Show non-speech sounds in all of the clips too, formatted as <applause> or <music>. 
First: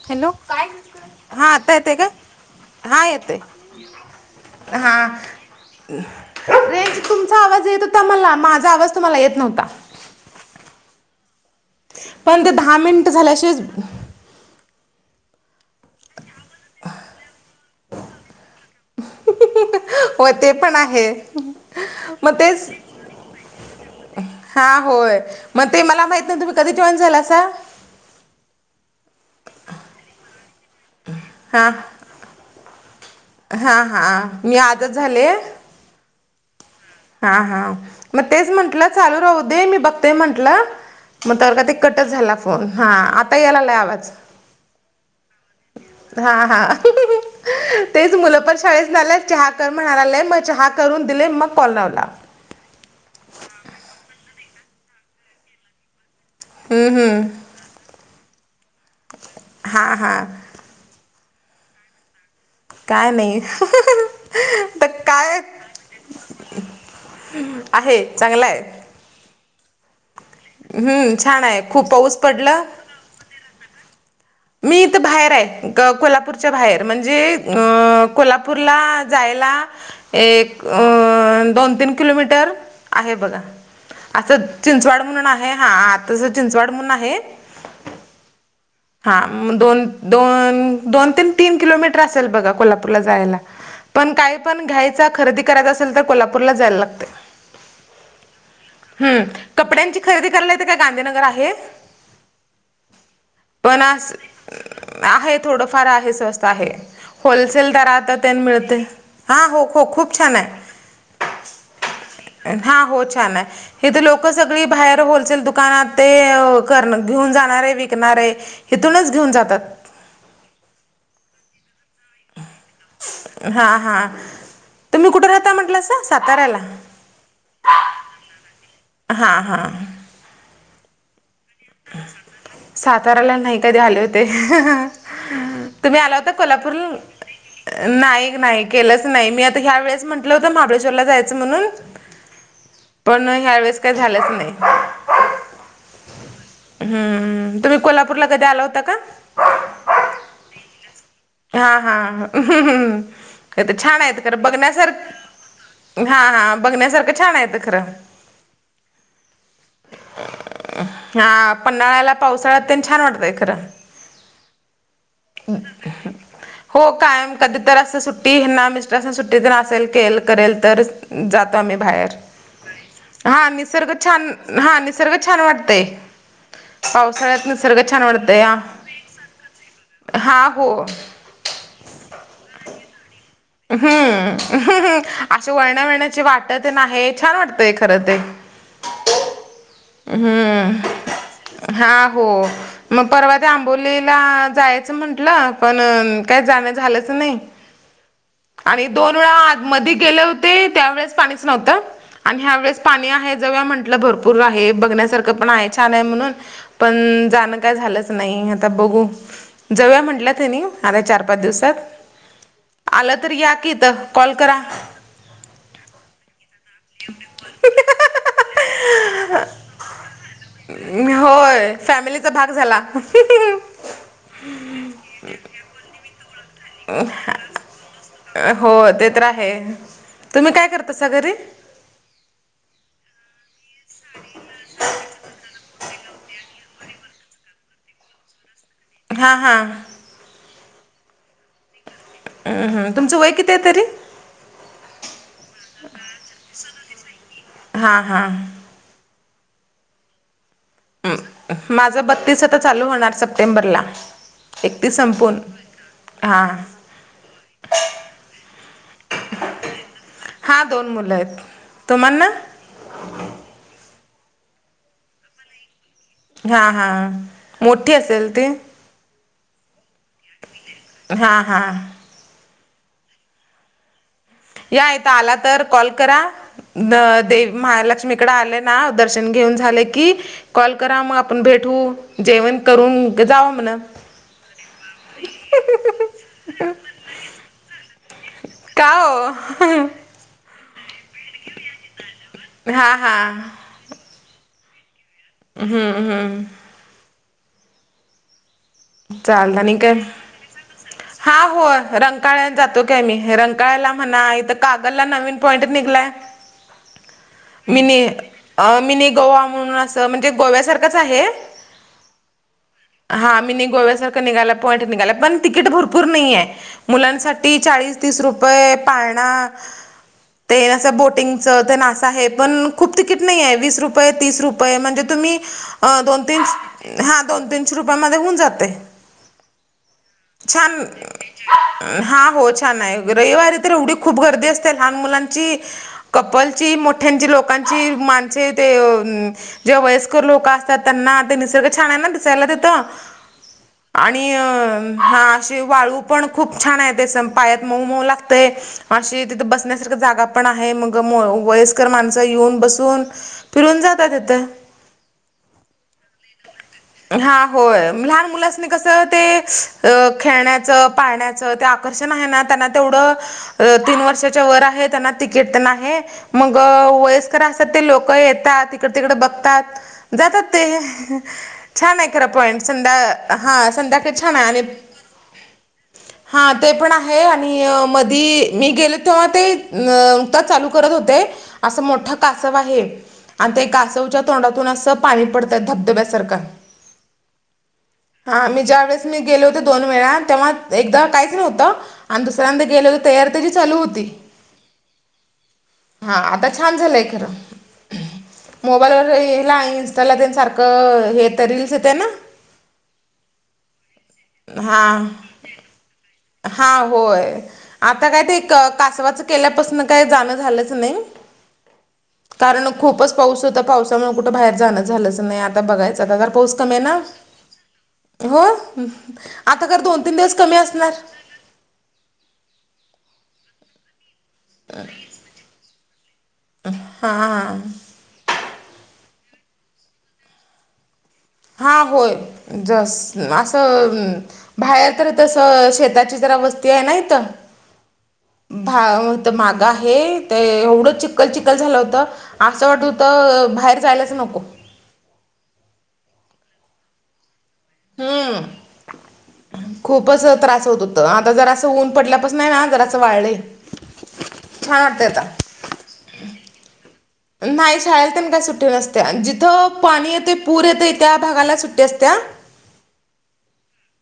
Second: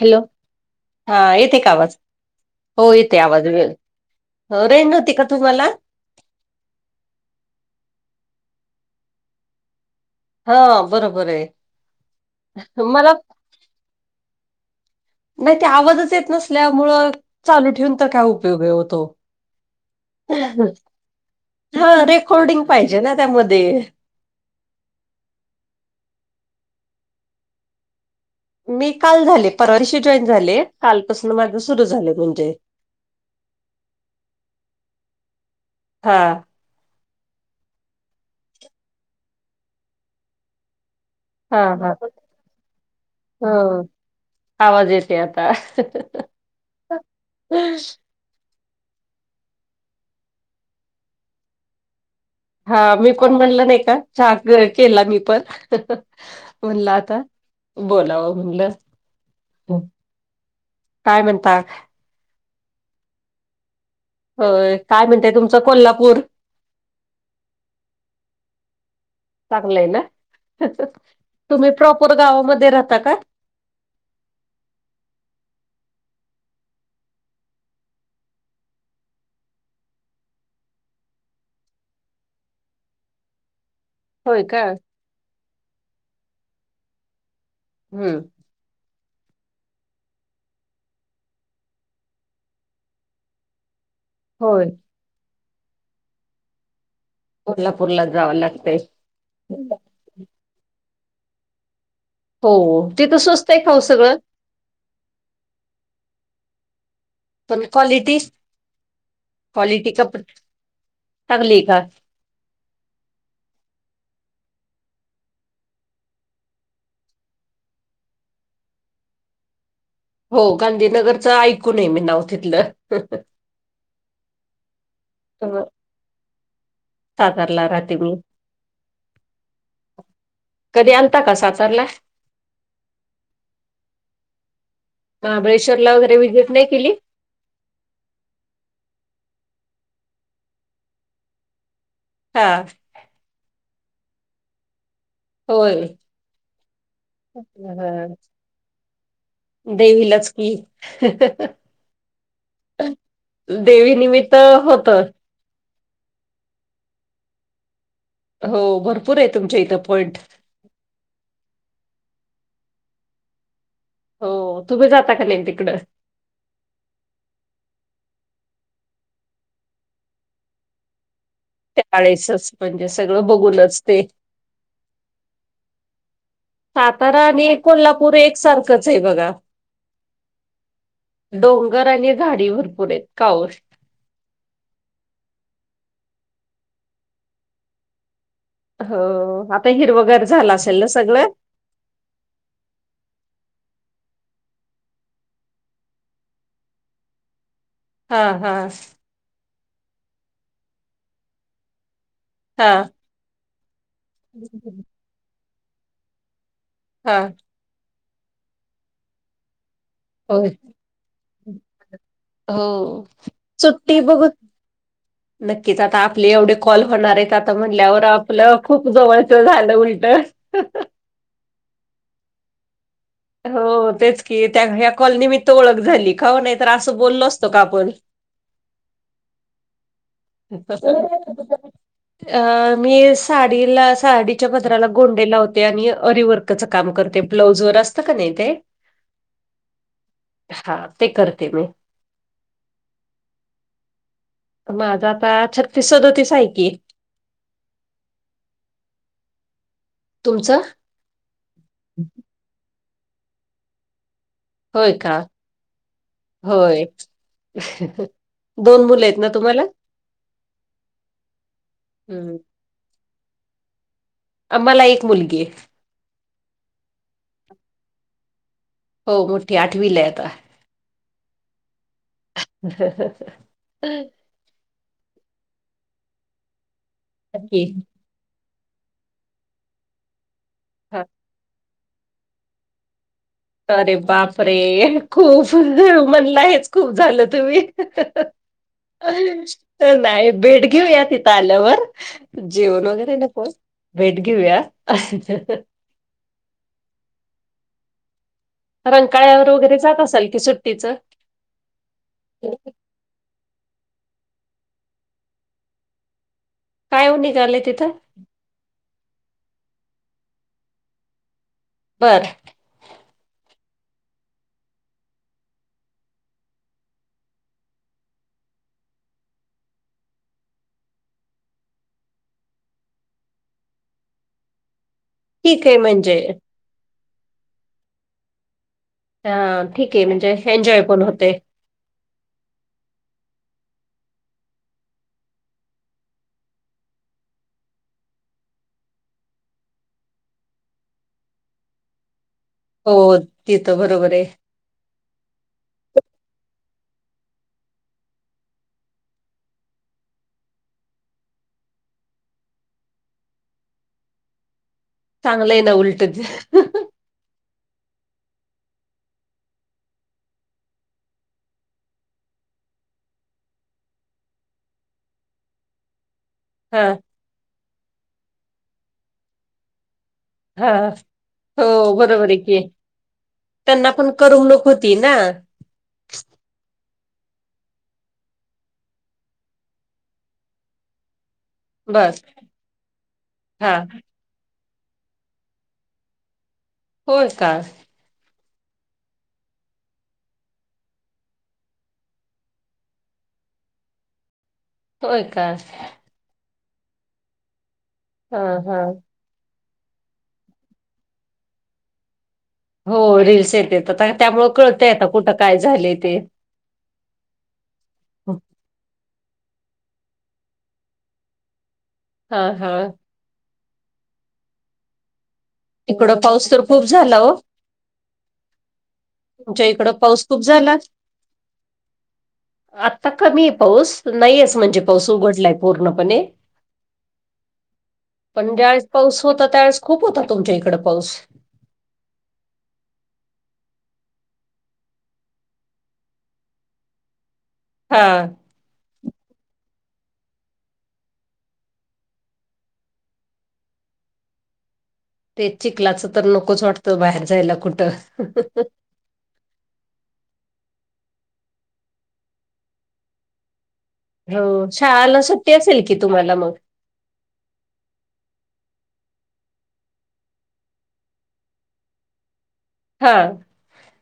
Hello हा येते का आवाज हो येते आवाज वेळ हो रेन होती का तुम्हाला रेज तुमचा आवाज येत होता मला माझा आवाज तुम्हाला येत नव्हता हा बरोबर आहे पण ते दहा मिनिट मला झाल्याशी नाही ते आवाजच येत नसल्यामुळं चालू ठेवून तर काय उपयोग होतो होय ते पण आहे हा मग रेकॉर्डिंग तेच पाहिजे ना त्यामध्ये हा होय मग ते मला माहित नाही तुम्ही कधी जेवण झाला असा मी काल झाले परवाशी जॉईन झाले कालपासून माझ हा सुरू झाले म्हणजे हा हा मी आजच झाले. हां हा हा मग तेच म्हंटलं चालू राहू दे मी बघते म्हंटलं मग तर अ हा का ते हा कटच झाला फोन हा आता यायला आलाय ह आवाज आवाज येते आता हा हा तेच मुलं पण शाळच नाल्या चहा कर म्हणा नाहीय म चहा करून दिले मग कॉल लावला हा मी पण म्हणल नाही का चहा केला मी पण म्हणला हम्म हम्म. आता बोलावं म्हणलं हा हा काय म्हणतात काय नाही अ काय म्हणतेय तुमच कोल्हापूर आहे चांगला आहे. चांगलं आहे ना हम्म छान आहे तुम्ही खूप प्रॉपोर पाऊस पडलं. गावामध्ये राहता का मी इथं बाहेर आहे कोल्हापूरच्या बाहेर म्हणजे अ कोल्हापूरला जायला एक अ दोन तीन किलोमीटर आहे बघा होय असं का चिंचवड म्हणून आहे हा आता चिंचवड म्हणून आहे‌. हम्म हा म दोन दोन दोन तन तीन किलोमीटर असेल बघा कोल्हापूरला जायला पण काय होय पण घ्यायचा खरेदी करायचा असेल तर कोल्हापूरला जायला लागते कोल्हापूर ला जावं लागतय हम्म कपड्यांची खरेदी कराला येते काय गांधीनगर आहे हो ते तवस्त पणस आहे थोडंफार आहे स्वस्त आहे पण होलसेल तररा आता क्वालिटी त्या मिळते हां हो ख खूप छान आहे तकलीका हां हो छान आहे हेथ लोक सगळी बाहेर होलसेल दुकानात ते कर घेऊन जाणार आहे विकणार आहे. हथूनच घेऊन जातात. हो गांधीनगरचं ऐकूनय मी नाव तिथलं हा हा तम् कुठे राहता म्हंटलं अस साताऱ्याला साकारारला रात्री ग हां हां कधी अंता का सा. सातवाराला नाही कधी आले होते. महाबळेश्वरला तुम्ही आला वगैरे होता व्हिजिट नाही कोल्हापूर. केली नाही नाही केलंच नाही मी आता ह्या वेळेस म्हंटलं होतं महाबळेश्वरला जायचं म्हणून हा पण ह्या वेळेस काही झालंच नाही होय हम्म तुम्ही कोल्हापूरला कधी आला होता का देवी लच की हा हा् तर देवी छान आहेत निमित्त खं होत बघण्यासारख हा हा बघण्यासारखं छान येत खरं हो भरपूर आहे तुमच्या इथं पॉइंट हा पन्हाळ्याला पावसाळ्यात त्यां छान वाटतय खरं हो तुम्ही जाता का न तिकड ह हो कायम कधी तर असं सुट्टी ना मिस्टर सुट्टीतेल के करेल तर जात. आम्ही बाहेर त्यावेळेसच म्हणजे सगळं हा बघूनच निसर्ग ते छान हा निसर्ग छान वाटतय. सातारा पावसाळ्यात आणि निसर्ग छान कोल्हापूर वाढतय ह एकसारखंच आहे बघा हा हो! डोंगर आणि झाडी भरपूर आहेत कावस्. हम्मम अे वळण्या वळण्याची वाटत नाही छान वाटतय खरं ते. हो आता हिरवगैर झालं असेल ना हम्म सगळं हा हो मग परवा त्या आंबोलीला जायचं म्हंटलं पण काय जाण झालंच नाही. हा हा आणि दोन वेळा आ मध गेले होते त्यावेेळेस पाणीच नव्हतं आणि ह्या हा वेळेस पाणी आहेत. म्हट भरपूर आहे बघण्यासार पण आहे छान आहे म्हणून हा पण. का झालं नाही आ बघ जव म्हटलं होय त आता चार पाच दिवसात. हो आलं तर या की सुट्टी इथं बघ कॉल करा नक्कीच आता आपले एवढे कॉल होणार आहेत आता म्हणल्यावर आपलं खूप जवळचं झालं उलट! होय फॅमिलीचा भाग झाला. हो तेच की त्या ह्या कॉलनी मी ओळख झाली का. तर असं बोललो असतो का आपण! हो ते तर रा आहे तुम्ही काय करतासा घरी. अ मी. साडीला साडीच्या पदराला गोंडे लावते आणि अरीवर्कच काम करते ब्लाउजर अस. पुस्तक न येत ते. हा हा हा ते करते मी. हम्म हम् तुमचं वय किती आहे तरी. माझं आता छत फसत होती साय की. हा हा तुमचं माझं बत्तीस आता चालू होणार सप्टेंबरला होय एकतीस का? संपून हां होय दोन मुलं आहेत ना तुम्हाला. हा दोन मुलं आहेत तुम्हा ना हं. आम्हाला एक मुलगी आहे. हां हां मोठी असेल ती. हो मोठी आठवीला आता. हा हा ह या यता आला तर कॉल करा दे ओके. महालक्ष्मी. इकड आले ना दर्शन घेऊन झाले की कॉल करा हां. मग आपण भेटू जेवण करून जाऊ म्हण अरे बाप रे खूप म्हणला आहेच खूप झालं तुम्ही! का हो नाही भेट घेऊया तिथे आल्यावर जेवन हां वगैरे हां नको भेट घेऊया अस. हम्म हम्म रंकाळ्यावर चालत आणि वगैरे काय जात असाल की सुट्टीच हा हो रंगकाळन जातो. काय मी रंकाळाला म्हणा इथ कागलला नवीन पॉईंट निघलाय. काय हो निघाले तिथं मिनी मिनी गोवा म्हणून असं म्हणजे गोव्यासारखंच आहे. बर हा मी नाही गोव्यासारखं निघाला पॉईंट निघाला पण तिकीट भरपूर नाहीय. मुलांसाठी चाळीस तीस रुपये पाळणा. ते नां बोटिंगच ते नासा आहे पण खूप तिकीट नाही आहे वीस रुपये तीस रुपये म्हणजे तुम्ही ठीक आहे म्हणजे दोन तीन हा दोन तीनशे रुपया म होऊन जाते अ ठीक आहे म्हणजे छान एन्जॉय पण होते हा हो छान आहे रविवारी तर एवढी खूप गर्दी असते लहान मुलांची कपलची मोठ्यांची लोकांची माणस ते जेव्हा वयस्कर लोक असतात त्यांना ते निसर्ग छान आहे ना दिसायला तिथं हो तिथं बरोबर आहे आणि अ हा अशी वाळू पण खूप छान आहे ते स पायात मऊ मऊ लागते अशी तिथे बसण्यासारख जागा पण आहे मग वयस्कर माणसं येऊन बसून फिरून जातात तेथ चांगलं आहे ना उलट ते हा होय लहान मुलांनी कसं ते अ खेळण्याचं पाळण्याचं ते आषण आहे त्यांना तेवढं तीन वर्षाच्या वर आहे त्यांना तिकीट म हा व असतात ते लोक येतात तकड तिकड बघतात जातात ते हा हो छान आहे खरं बरोबर की पॉइंट संध्या हा त्यांना पण संध्याकाळी छान आहे आणि करमणूक होती ना हा ते पण आहे आणि मधी मी गेले तेव्हा ते नुकताच चालू करत होते असं बर मोठं कासव आहे आणि ते हा कासवच्या तोंडातून असं पाणी पडतात धबधब्यासारखं होय का. हा मी ज्या वेळेस मी गेले होते दोन वेळा तेव्हा एकदा काहीच नव्हतं आणि दुसऱ्यांद गेले तर तयार त्याची चालू होती. होय का. हा आता छान झालंय खरं हा हा मोबाईल वरला ईस. <unintelligible> व्याला ते सारख हे तर रिल्स येते ना. हो रील्स येते तर त्यामुळ हा कळतय आता कुठं काय झालंय ते. हा होय आता काय ते क कासवाचं केल्यापासून काही जाणं झालंच नाही हां कारण हां खूप असं पाऊस होता पावसामुळे कुठं बाहेर जाणं झालंच नाही आता बघायचं तिकडं आता पाऊस तर कमी ये खूप ना. झाला ओ हो आता घर दोन तीन दिवस कमी असणार. आता कमी आहे पाऊस नाहीच म्हणजे पाऊस उघडलाय. पूर्णपणे हा हा. पण ज्यावेळेस पाऊस होता त्यावेेळेस खूप होता तुमच्या इकड पाऊस. हा होय जस असं बाहेर तर तसं शेताची जरा वस्थती आहे ना इथं. हा. भात माग आहे ते एवढं चिकखल चिकखल झालं होतं. असं वाटत होत बाहेर जायलाच नको. ते चिकलाचं तर नकोच वाटतं बाहेर जायला कुठं. हम्म <unintelligible> <inaudible> खूपच त्रास होत होत आता जरा असं ऊन पडल्यापास न ना जरास वाळलये. हो शाळाला सुट्टी असेल की तुम्हाला मग. नाही शाळेला तेन काही सुट्टी नसत्या जिथं पाणी येतं पूर येतं त्या भागाला सुट्टी असत्या हां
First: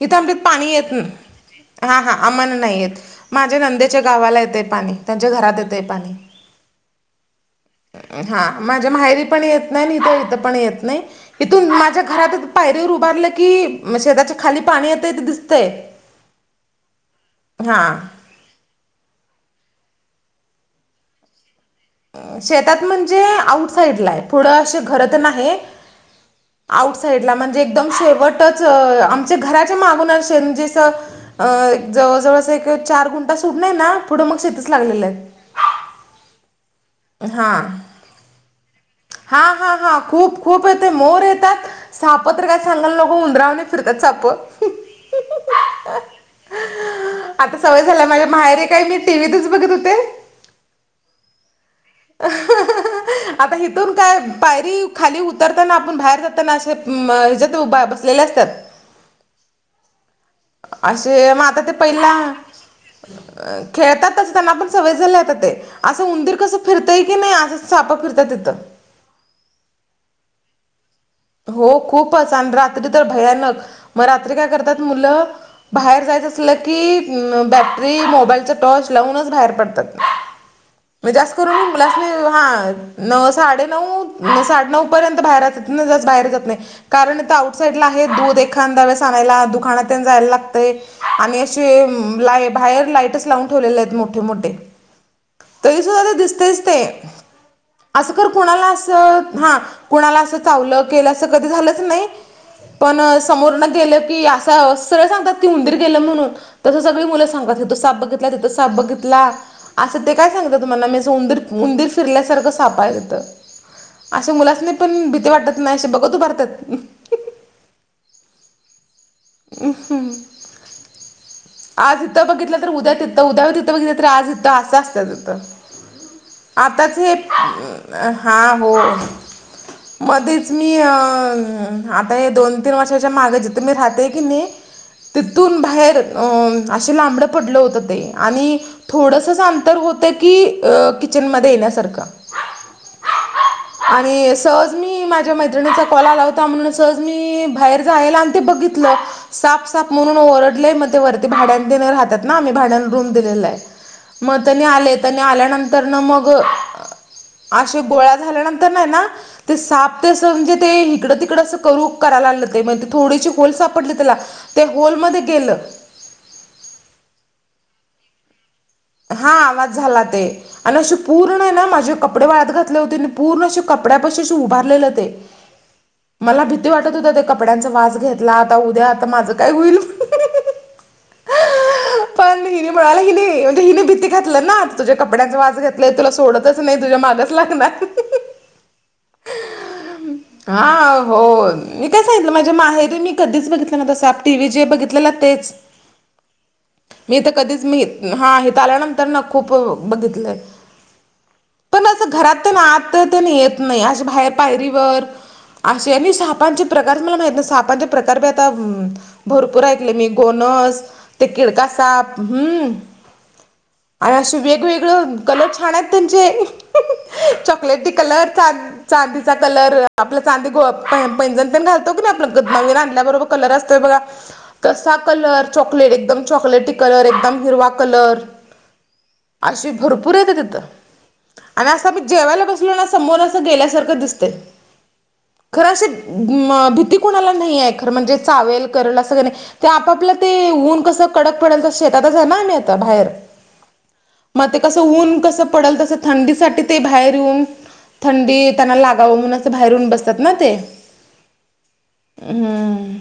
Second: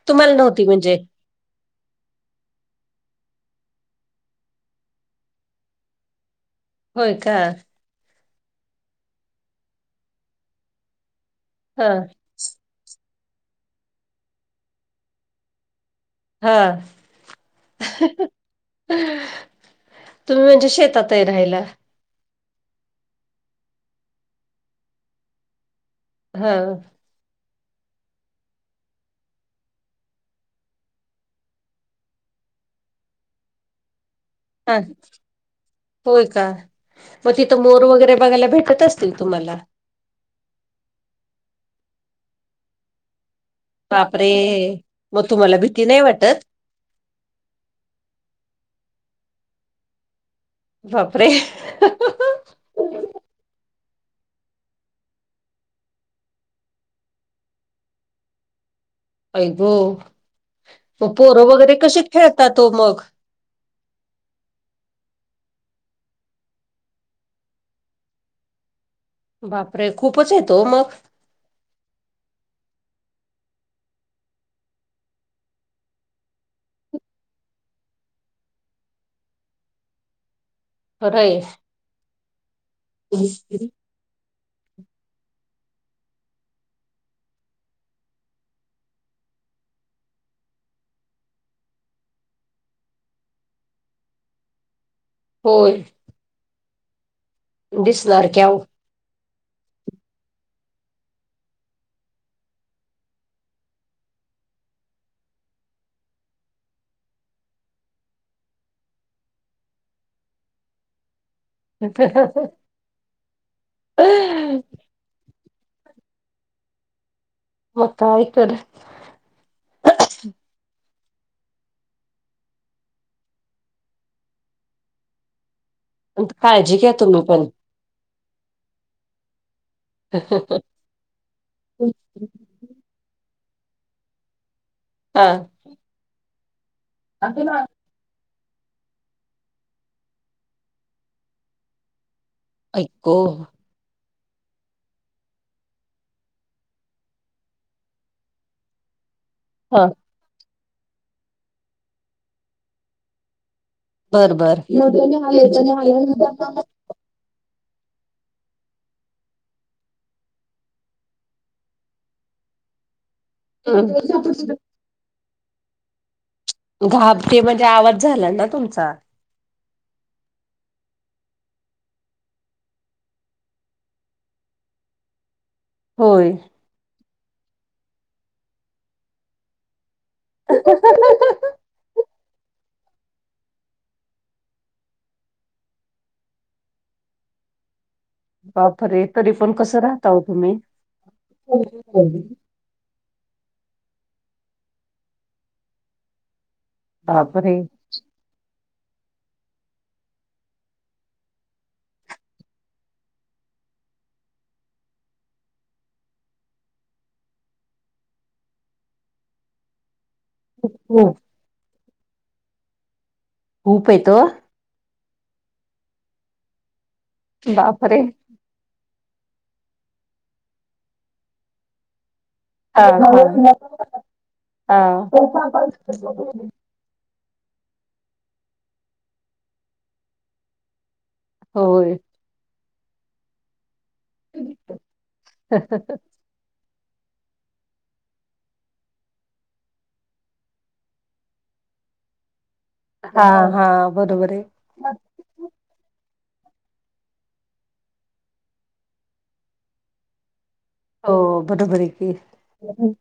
इथे तुम्हाला आमडत नव्हती पाणी येत म्हणजे ना हां हां आम्हाला नाही येत माझ्या नंद्याच्या गावाला येतंय पाणी त्यांच्या घरात येतय पाणी. होय का. हा माझ्या माहेरी पण येत नाही आणि इथ इथ पण येत नाही इथून हां माझ्या घरात पायरीवर उभारलं की शेताच्या खाली पाणी येतंय ते दिसतंय. हा. हा तुम्ही म्हणजे शेतातये राहायला. शेतात म्हणजे आउटसाइडला आहे पुढं असे घर तेन आहे. हा. साईड ला म्हणजे एकदम शेवटच आमच्या घराच्या मागून म्हणजे अस अ जवळ जवळ अस एक चार गुंटा सूट नाही ना पुढं मग <unintelligible> तात आहे. होय का. मग हा तिथं मोर वगैरे बघायला भेटत असतील हा तुम्हाला. हा हा खूप खूप येते मोर येतात साप तर काय सांगायला नको उंदरावाणी बापरे मग तुम्हाला भीती नाही वाटत. आता सवय झाला माझ्या माहेरी मी काय टीव्हीतच बघत होते. बापरे. <unintelligible> आता हथून काय पायरी खाली उतरताना आपण बाहेर जातांना अशे <unintelligible> केल्या असत्यात. आई गो म पोरं वगैरे कशे खेळतात हो मग. खेळतात त्यांना पण सवय झाले आता ते असंं उदीर कसं फिरतय की नाही असं सापा फिरतय इथं. बापरे खूपच हेत ओ मग. हो खूपच आणि रात्री तर भयानक मग रात्री काय करतात मुलं बाहेर जायचं असलं की बॅटरी मोबाईलचा टॉर्च लावूनच बाहेर पडतात. म्हणज जास्त खरंय करून मुला अस हा न साडे नऊ. म्ह साडे नऊ पर्यंत बाहेर ना जस बाहेर जात नाही. कारण तर आउटसाईडला आहे दूध एखादा वस आणायला दुखानात जायला लागत. आणि अे ला बाहेर लाईटच लावून ठेवलेले आहेत मोठे मोठे. होय तरी सुद्धा ते दिसतेच ते. असं दिसणार कर की अहो कुणाला असं हा कुणाला असं चावलं केलं अस कधी झालंच नाही. पण समोर ना गेलं की असं सरळं सांगतात ती हंदीर गेलं म्हणून. तसं सगळी मुलं सांगतात तिथ साप बघितला तिथं साप बघितला असं ते काय सांगत तुम्हाला मी सौंदर उंदिर शीरल्यासारखं सापायेत अ मुलाच नाही पण भीती वाटत. नाहीे बघ तू भारतात. <unintelligible> हम ह. आज इथं बघितलं तर उद्या तिथं उद्यावर तिथं बघितलं तर आज इथं असंचत तथं. काळजी घ्या आताच हे तुम्ही पण अ हा हो मध्येच मी आता हे दोन. तीन वर्षाच्या मागे जिथं मी राहते की नाही हा तिथून बाहेर. असे लांबडं पडलं होतं तेऽ आणि,, थोडसच अंतर होतं की किचनमध्ये येण्यासारखं,, एकको. आणि सहज मी माझ्या मैत्रिणीचा कॉल लावता म्हणून सहज मी बाहेर जायला आणि ते बघित साप हा साप म्हणून. म ओरडलेय मग ते वरती भ भाड्यां दे राहतात ना आम्ही भाड्या रूम दिलेला आहे. बर मग बर तनी आले तनी आल्यानंतर ना मग. अे गोळ्या झाल्यानंतर नाही ना. ते साप ते असं म्हणजे ते इिकडं तिकड असं करू करायला लागलं ते म्ह थोडीशी होल सापडली हम्म त्याला ते होलमध्ये गेलं. घाबते म्हणजे आवाज झाला ना तुमचा. हा आवाज झाला ते. आणि अस पूर्ण ना, माझे कपडे वाळत घातले होते आणि पूर्ण असे कपड्यापाशी उभारलेले तेऽ <inaudible> होय. मला भीती वाटत होत,, ते कपड्यांचा वास घेतला, आता उद्या आता माझं काय होईल. हहहह पण तन पळाल क नाही. घातलं ना, आता तुझ्या कपड्यांचा वास घेतलय, तुला सोडतच नाही,, तुझ्या मागच लागणार.. बापरे! तरी पण कसं राहता ओ तुम्ही? हा हो मी काय सांगितलं माझ्या माहेरी मी कधीच बघितलं नव्हता साप,, टीव्हीत जे बघितलेलं तेच. मी तर बापरे कधीच मी,, हा,, इथ आल्यानंतर ना खूप बघितलंय. पण असं घरात त्यान, आत त्यांन येत नाही,, अश बाहेर पायरीवरऽ असे,, आणि सापांचे प्रकारच मला माहित नाही,, सापांचे प्रकार बि आताऽ भरपूर ऐकले मी,, गोनस,, खूप ते किडका साप,,, हम्म. खूप येत आणि ओ. अश वेगवेगळ,, कलर छान आहेत त्यांचे,, चॉकलेटी बापरे कलर. चांदीचा कलर, आपला चांदी, पैजण तण घालतऽ तो कलर हा आसतोय बगा,, तो कलर हा असतोय ब हा कसा कलर चॉकलेटीख एकम च कलर,, एकदम हिरवा कलर. अशी भरपूर येते तिथं,, आणि असं होय. मी जेवायला बसलो ना समोून असं गेल्यासारखं दिसतऽ तय,, खरं असंऽ म, भीती कुणाला नाही आहे,, खरं म्हणजे चावेल, करल असग नाही ऽ ते आपापला ते,, ऊन कसं कडक पडेल तस, शेतातच आहे ना आम्हीऽ हां, हा, बरोबर आहे. ते कसं, ऊन कसं पडल तसं थंडीसाठी सबते बाहेर येऊन तेऽ थंडी त्यांना लागावं म्हणून,, असं बाहेरून बसतात ना ते हो,, बरोबर आहे हम्म की?